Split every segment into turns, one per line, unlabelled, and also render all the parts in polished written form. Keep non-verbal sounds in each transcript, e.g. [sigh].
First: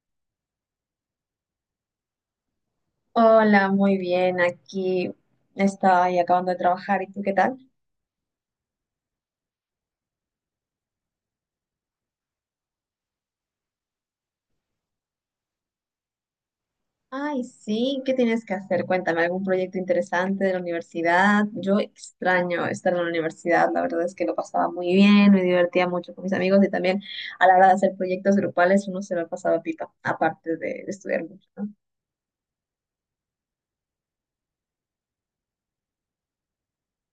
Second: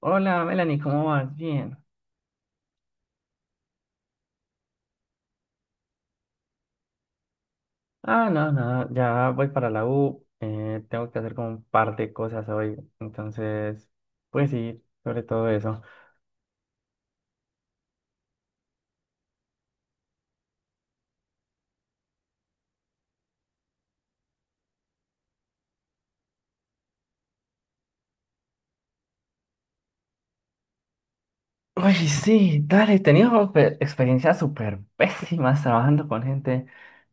Hola, Melanie, ¿cómo vas? Bien.
Hola, muy bien. Aquí estoy acabando de trabajar. ¿Y tú qué tal?
Ah, no, no, ya voy para la U. Tengo que hacer como un par de cosas hoy. Entonces, pues sí, sobre todo eso.
Ay, sí, ¿qué tienes que hacer? Cuéntame, ¿algún proyecto interesante de la universidad? Yo extraño estar en la universidad. La verdad es que lo pasaba muy bien, me divertía mucho con mis amigos y también a la hora de hacer proyectos grupales uno se lo pasaba pipa, aparte de estudiar mucho, ¿no?
Uy, sí, dale, he tenido experiencias súper pésimas trabajando con gente.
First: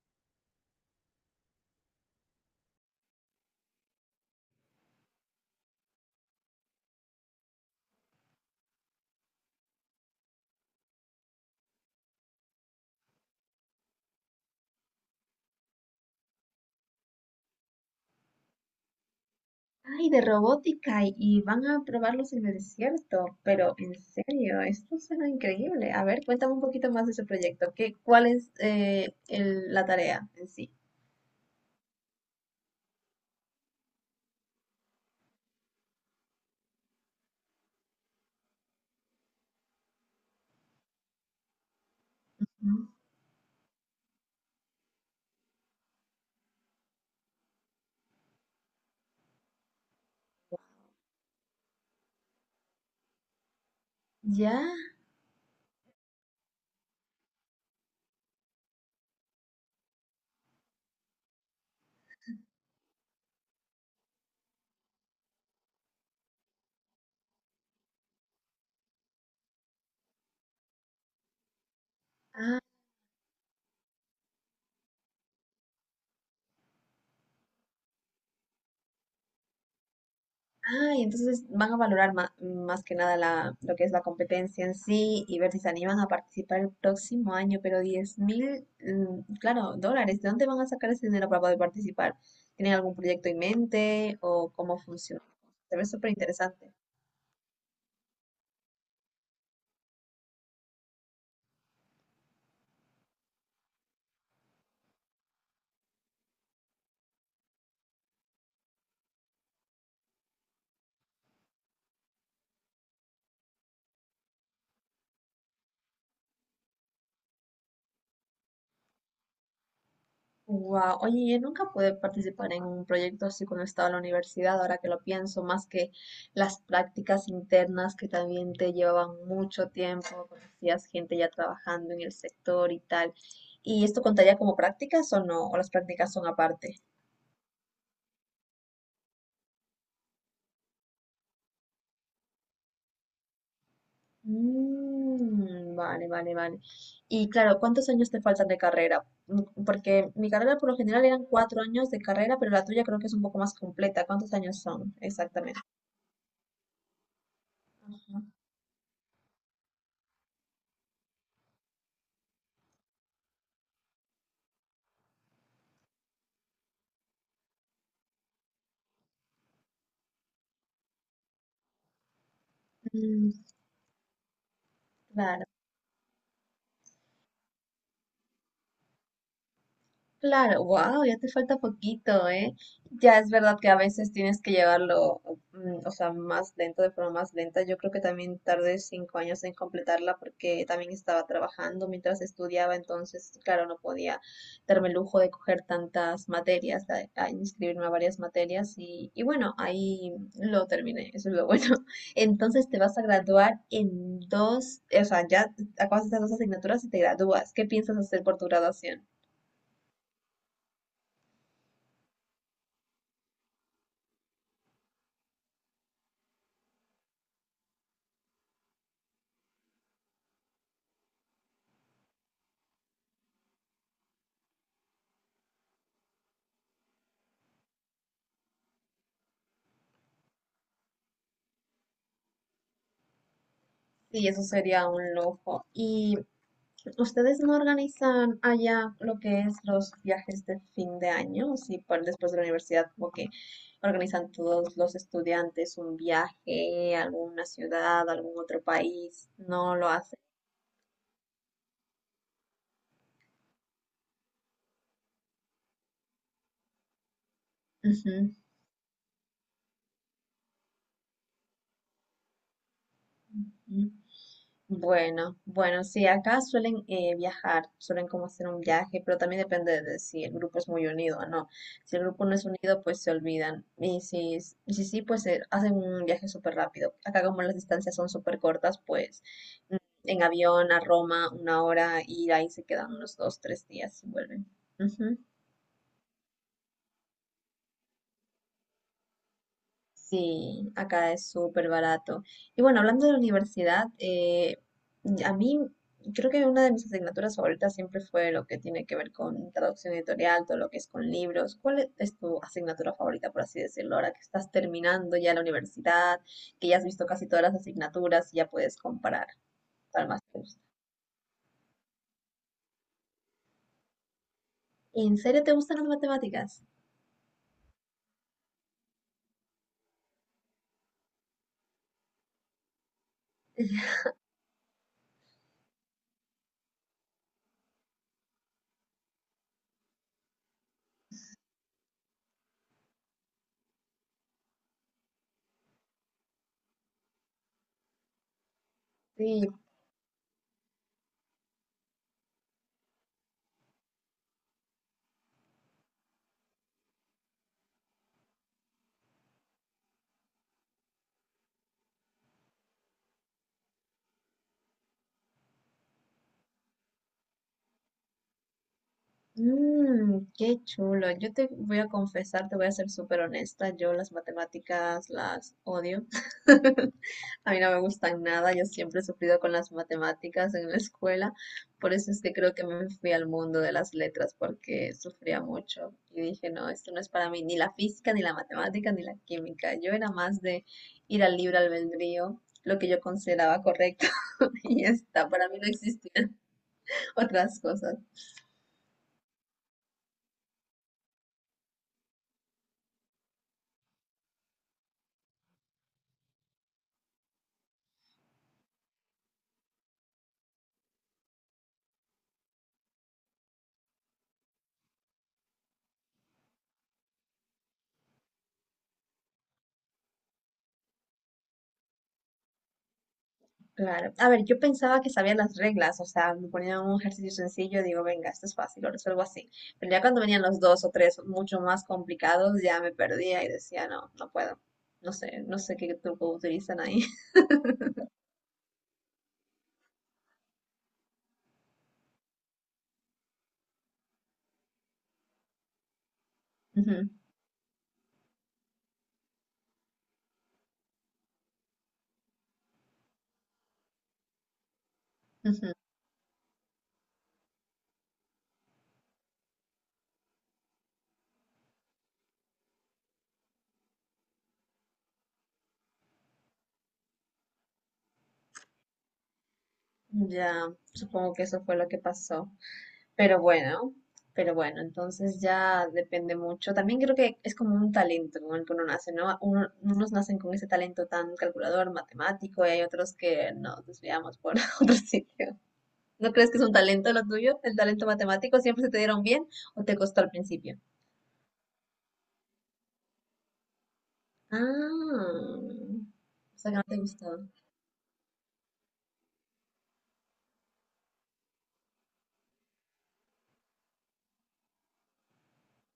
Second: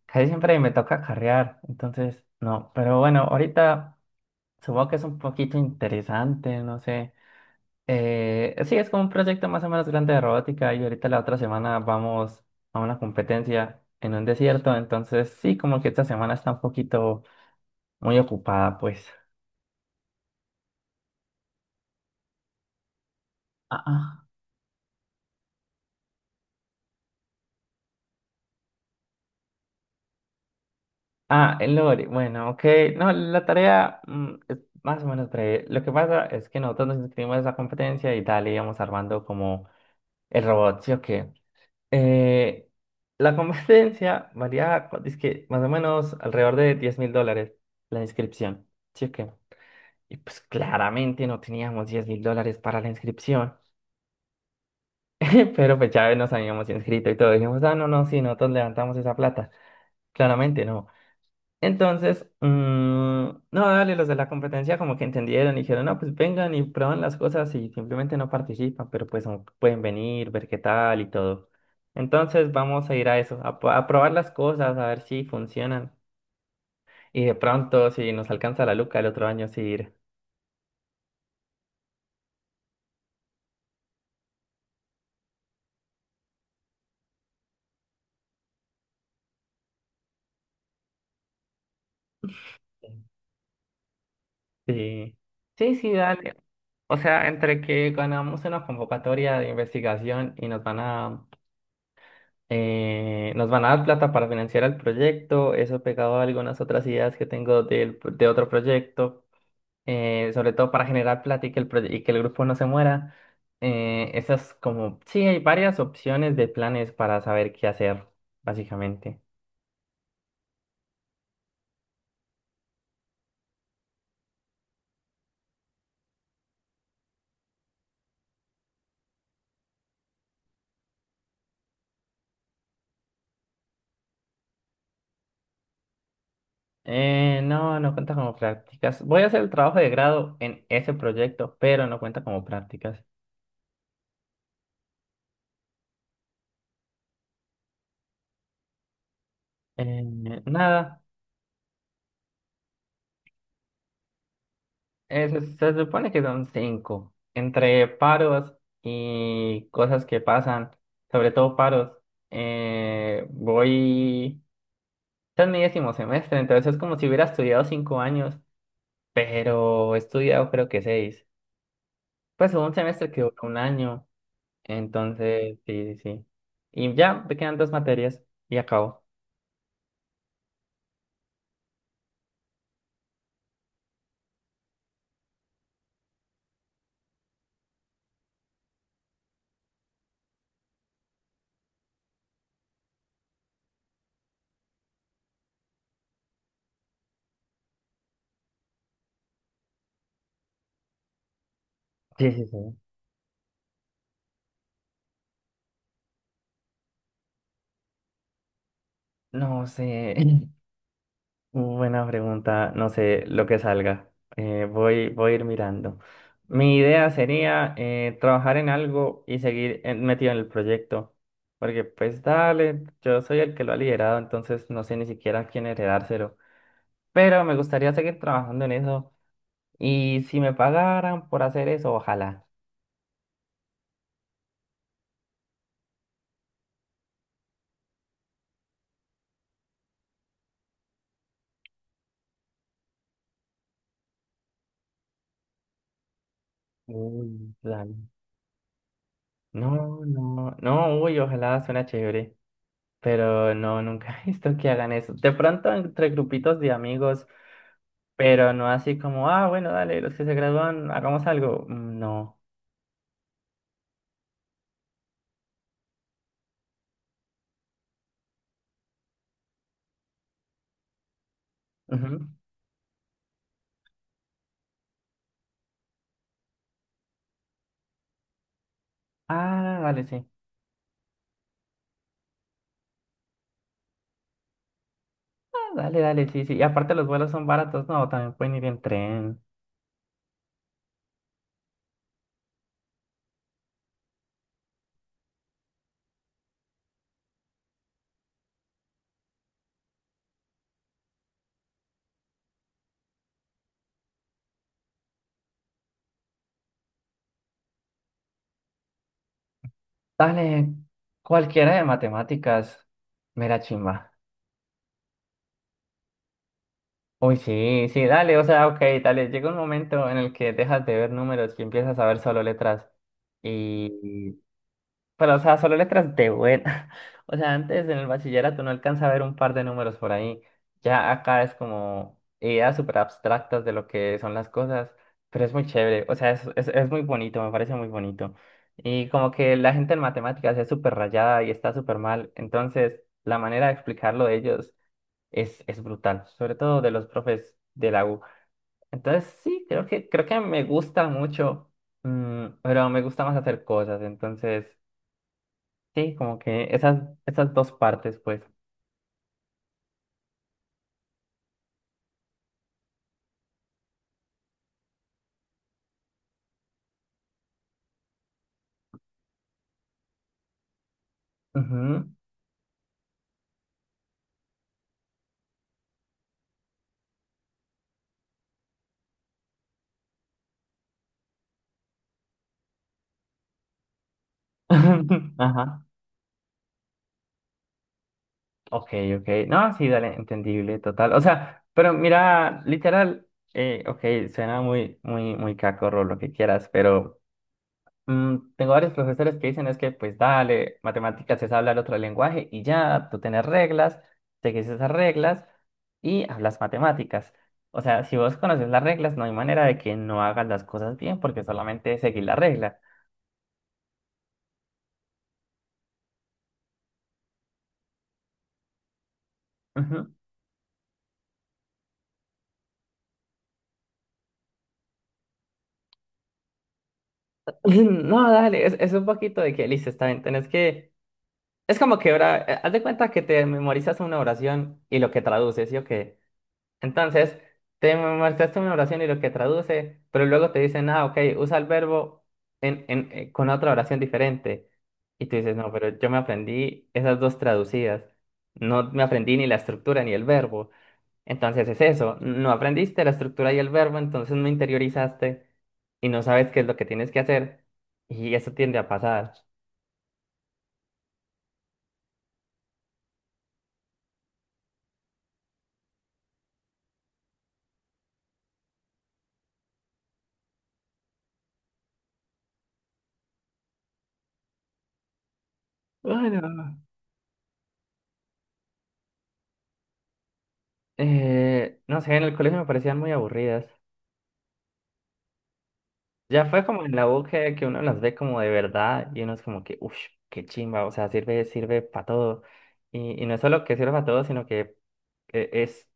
Casi siempre me toca carrear. Entonces, no, pero bueno, ahorita supongo que es un poquito interesante, no sé. Sí, es como un proyecto más o menos grande de robótica y ahorita la otra semana vamos a una competencia en un desierto, entonces sí, como que esta semana está un poquito muy ocupada, pues.
Ay, de robótica y van a probarlos en el desierto, pero
Ah,
en
ah.
serio, esto suena increíble. A ver, cuéntame un poquito más de ese proyecto. ¿¿ cuál es la tarea en sí?
El lore, bueno, ok, no, la tarea es más o menos breve. Lo que pasa es que nosotros nos inscribimos a esa competencia y tal, íbamos armando como el robot, ¿sí o qué? Eh,
Mm,
la [laughs] competencia varía, es que más o menos alrededor de $10.000 la inscripción, ¿sí o qué? Y pues claramente no teníamos $10.000 para la inscripción,
ya,
[laughs] pero pues ya nos habíamos inscrito y todo. Dijimos, ah, no, no, sí, nosotros levantamos esa plata. Claramente no. Entonces, no, dale, los de la competencia como que entendieron y dijeron, no, pues vengan y prueban las cosas y simplemente no participan, pero pues no pueden venir, ver qué tal y todo. Entonces
ah,
vamos a ir a eso, a probar las cosas, a ver si funcionan. Y de pronto, si nos alcanza la luca el otro año, sí ir.
ah, y entonces van a valorar más que nada lo que es la competencia en sí y ver si se animan a participar el próximo año, pero 10.000, claro, dólares, ¿de dónde van a sacar ese dinero para poder participar? ¿Tienen algún proyecto en mente o cómo
Sí,
funciona?
sí,
Se ve
sí,
súper
dale.
interesante.
O sea, entre que ganamos una convocatoria de investigación y nos van a dar plata para financiar el proyecto, eso pegado a algunas otras ideas que tengo de otro proyecto, sobre todo para generar plata y que el grupo no se muera. Esas como, sí, hay varias opciones de planes para saber qué hacer, básicamente.
Wow, oye, yo nunca pude participar en un proyecto así cuando estaba en la universidad, ahora que lo pienso, más que las prácticas internas que también te llevaban mucho tiempo, conocías gente ya trabajando en el sector y tal. ¿Y esto contaría como prácticas o no? ¿O las prácticas son aparte?
No, no cuenta como prácticas. Voy a hacer el trabajo de grado en ese proyecto, pero no cuenta como prácticas.
Mm, vale, vale, vale. Y claro, ¿cuántos años te faltan de carrera? Mm, porque mi
Eh,
carrera por lo
Nada.
general eran 4 años de carrera, pero la tuya creo que es un poco más completa. ¿Cuántos años son exactamente?
Se supone que son cinco, entre
Ujú.
paros y cosas que pasan, sobre todo paros. eh, voy, este es mi décimo semestre, entonces es como si hubiera estudiado 5 años, pero he estudiado creo que seis. Pues hubo un semestre que
Mm,
duró 1 año,
claro.
entonces sí, sí, sí. Y ya me quedan 2 materias y acabo.
Claro, wow, ya te falta poquito, ¿eh? Ya es verdad que a veces tienes que llevarlo, o sea, más lento, de forma más lenta. Yo creo que también tardé 5 años en completarla porque también estaba trabajando mientras estudiaba, entonces, claro, no podía darme el lujo de coger tantas materias, a inscribirme a varias materias y bueno, ahí lo terminé, eso es lo bueno. [laughs]
Sí, sí, sí.
Entonces te vas a graduar en dos, o sea, ya acabas estas dos asignaturas y te gradúas. ¿Qué piensas hacer por tu graduación?
No sé. [laughs] Buena pregunta, no sé, lo que salga. Voy a ir mirando. Mi idea sería trabajar en algo y seguir metido en el proyecto. Porque pues dale, yo soy el que lo ha liderado, entonces no sé ni siquiera a quién heredárselo. Pero me gustaría seguir trabajando en eso. Y si me pagaran por hacer eso, ojalá.
Sí, eso sería un lujo. ¿Y ustedes no organizan allá lo que es los viajes de fin de año? Sí, después de la universidad, como que organizan todos los estudiantes un viaje a alguna
Uy, dale.
ciudad, a algún otro país. No lo
No,
hacen.
no, no, uy, ojalá suena chévere. Pero no, nunca [laughs] he visto que hagan eso. De pronto entre grupitos de amigos. Pero no así como, ah, bueno, dale, los que se gradúan, hagamos algo. Mm. No.
Ujú. Bueno, bueno, sí, acá suelen viajar, suelen como hacer un viaje, pero también depende de si el grupo es muy unido o no. Si el grupo
Ujú.
no es unido, pues se olvidan. Y si sí, pues hacen un viaje súper rápido. Acá como las distancias son súper cortas, pues mm,
Ah, dale,
en
sí.
avión a Roma 1 hora y ahí se quedan unos dos, tres días y vuelven.
Ah, dale, dale, sí, sí. Y aparte los vuelos son baratos, no, también pueden ir en tren.
Sí, acá es súper barato. Y bueno, hablando de la universidad, a mí creo que una de mis asignaturas favoritas siempre fue lo que tiene que ver con traducción editorial, todo lo que es con libros. ¿Cuál es tu asignatura favorita, por así decirlo, ahora que estás terminando ya la universidad, que ya has visto casi todas las asignaturas y ya puedes comparar cuál más te gusta?
Dale, cualquiera de matemáticas. Mera chimba.
¿En serio te gustan las matemáticas?
Uy, sí, sí, dale, o sea, ok, dale. Llega un momento en el que dejas de ver números y empiezas a ver solo letras.
[laughs]
Y pero, o sea, solo letras de buena. [laughs] O sea, antes en el bachillerato no alcanza a ver un par de números por ahí. Ya acá es como ideas súper abstractas de lo que son las cosas, pero es muy chévere. O sea, es muy bonito, me parece muy bonito. Y como
Sí,
que la gente en matemáticas es súper rayada y está súper mal. Entonces, la manera de explicarlo de ellos es brutal, sobre todo de los profes de la U. Entonces, sí, creo que me gusta mucho, pero me gusta más hacer cosas. Entonces... Sí, como que esas dos partes, pues.
Qué chulo. Yo te voy a confesar, te voy a ser súper honesta. Yo las matemáticas las odio. [laughs] A mí no me gustan nada. Yo siempre he sufrido con las matemáticas en la escuela. Por
Ujú.
eso es que creo que me fui al mundo de las letras porque sufría mucho. Y dije, no, esto no es para mí. Ni la física, ni la matemática, ni la química. Yo era más de ir al libre albedrío, lo que yo consideraba correcto. [laughs] Y ya está,
[laughs]
para mí no
Ajá.
existían [laughs] otras cosas.
Ok, ok. No, sí, dale, entendible, total. O sea, pero mira, literal, ok, suena muy, muy, muy cacorro lo que quieras, pero tengo varios profesores que dicen es que, pues dale, matemáticas es hablar otro lenguaje y ya, tú tienes reglas, seguís esas reglas y hablas matemáticas. O sea, si vos conoces las reglas, no hay manera de que no hagas las cosas bien porque solamente seguís la regla.
Claro. A ver, yo pensaba que sabía las reglas, o sea, me ponían un ejercicio sencillo, digo, venga, esto es fácil, lo resuelvo así. Pero ya cuando venían los dos o tres mucho más complicados, ya me perdía y decía, no, no puedo. No sé, no sé qué truco utilizan ahí. [laughs]
[laughs] No, dale, es un poquito de que listo, está bien, tenés que... Es como que ahora, haz de cuenta que te memorizas una oración y lo que traduces, ¿sí o qué?
Ujú,
Entonces, te memorizaste una oración y lo que traduce, pero luego te dicen, ah, ok, usa el verbo con otra oración diferente. Y tú dices, no,
ujú.
pero yo me aprendí esas dos traducidas, no me aprendí ni la estructura ni el verbo. Entonces es eso, no aprendiste la estructura y el verbo, entonces no interiorizaste y no sabes qué es lo que tienes que hacer y eso tiende a pasar.
Ya, supongo que eso fue lo que pasó. Pero bueno, pero bueno, entonces ya depende mucho. También creo que es como un talento con el que uno nace, ¿no? Unos nacen con ese talento tan calculador, matemático, y hay otros que nos desviamos por [laughs] otros sitios. ¿No
Bueno,
crees que es un talento lo tuyo? ¿El talento matemático siempre se te dieron bien o te costó al principio?
No sé, en el colegio me parecían muy aburridas.
Ah,
Ya
o
fue
sea que no
como en
te
la U
gustó.
que uno las ve como de verdad y uno es como que, uff, qué chimba, o sea, sirve, sirve para todo. Y no es solo que sirve para todo, sino que eh, es,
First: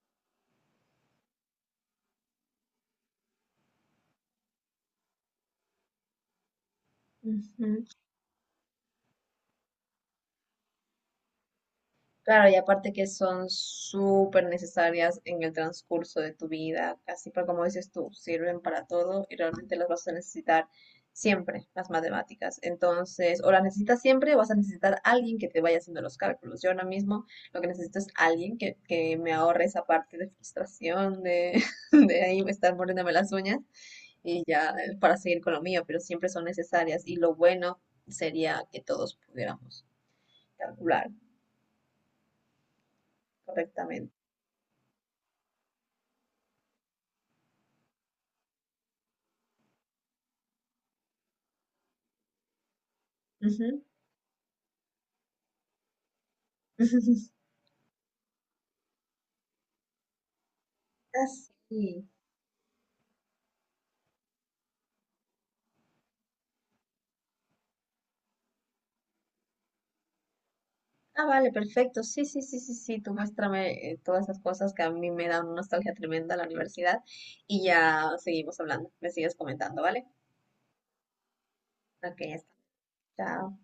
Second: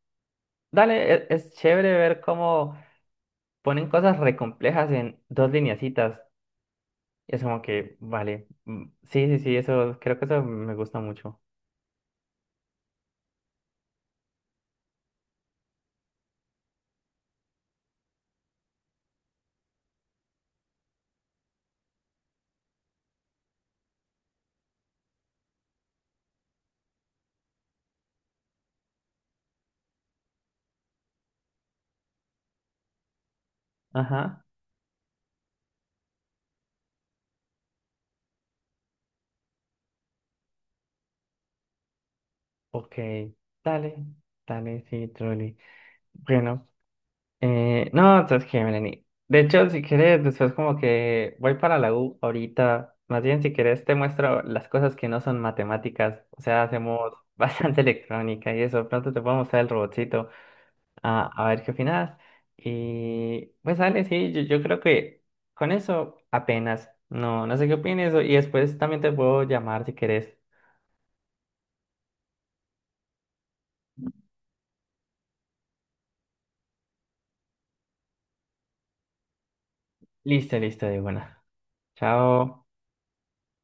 dale, es, chévere ver cómo ponen cosas re complejas en dos lineacitas. Y es como
Ujú.
que, vale, sí, sí, sí, eso, creo que eso me gusta mucho.
Claro, y aparte que son súper necesarias en el transcurso de tu vida, así para como dices tú, sirven para todo y realmente las vas a necesitar siempre, las matemáticas. Entonces, o las necesitas siempre o vas a necesitar a alguien que te vaya haciendo los cálculos. Yo ahora mismo lo que necesito es alguien que me ahorre esa parte de frustración, de, [laughs] de ahí estar mordiéndome las uñas y
Ajá,
ya para seguir con lo mío, pero siempre son necesarias y lo bueno sería que todos pudiéramos calcular
ok, dale,
correctamente.
dale, sí, truly. Bueno, no, entonces que, Melanie. De hecho, si quieres, después como que voy para la U ahorita. Más bien, si quieres, te muestro las cosas que no son matemáticas. O sea, hacemos [laughs]
[laughs]
bastante electrónica y eso. Pronto te puedo mostrar el robotcito. A, a ver qué
Así.
opinas. Y pues dale, sí, yo creo que con eso apenas. No, no sé qué opines. Y después también te puedo llamar si querés.
Ah, vale, perfecto. Sí, sí, sí, sí, sí. Tú muéstrame todas esas cosas que a mí me dan una nostalgia tremenda a la universidad y ya seguimos hablando. Me sigues comentando, ¿vale?
Listo, listo, de buena.
Ok, ya está.
Chao.
Chao.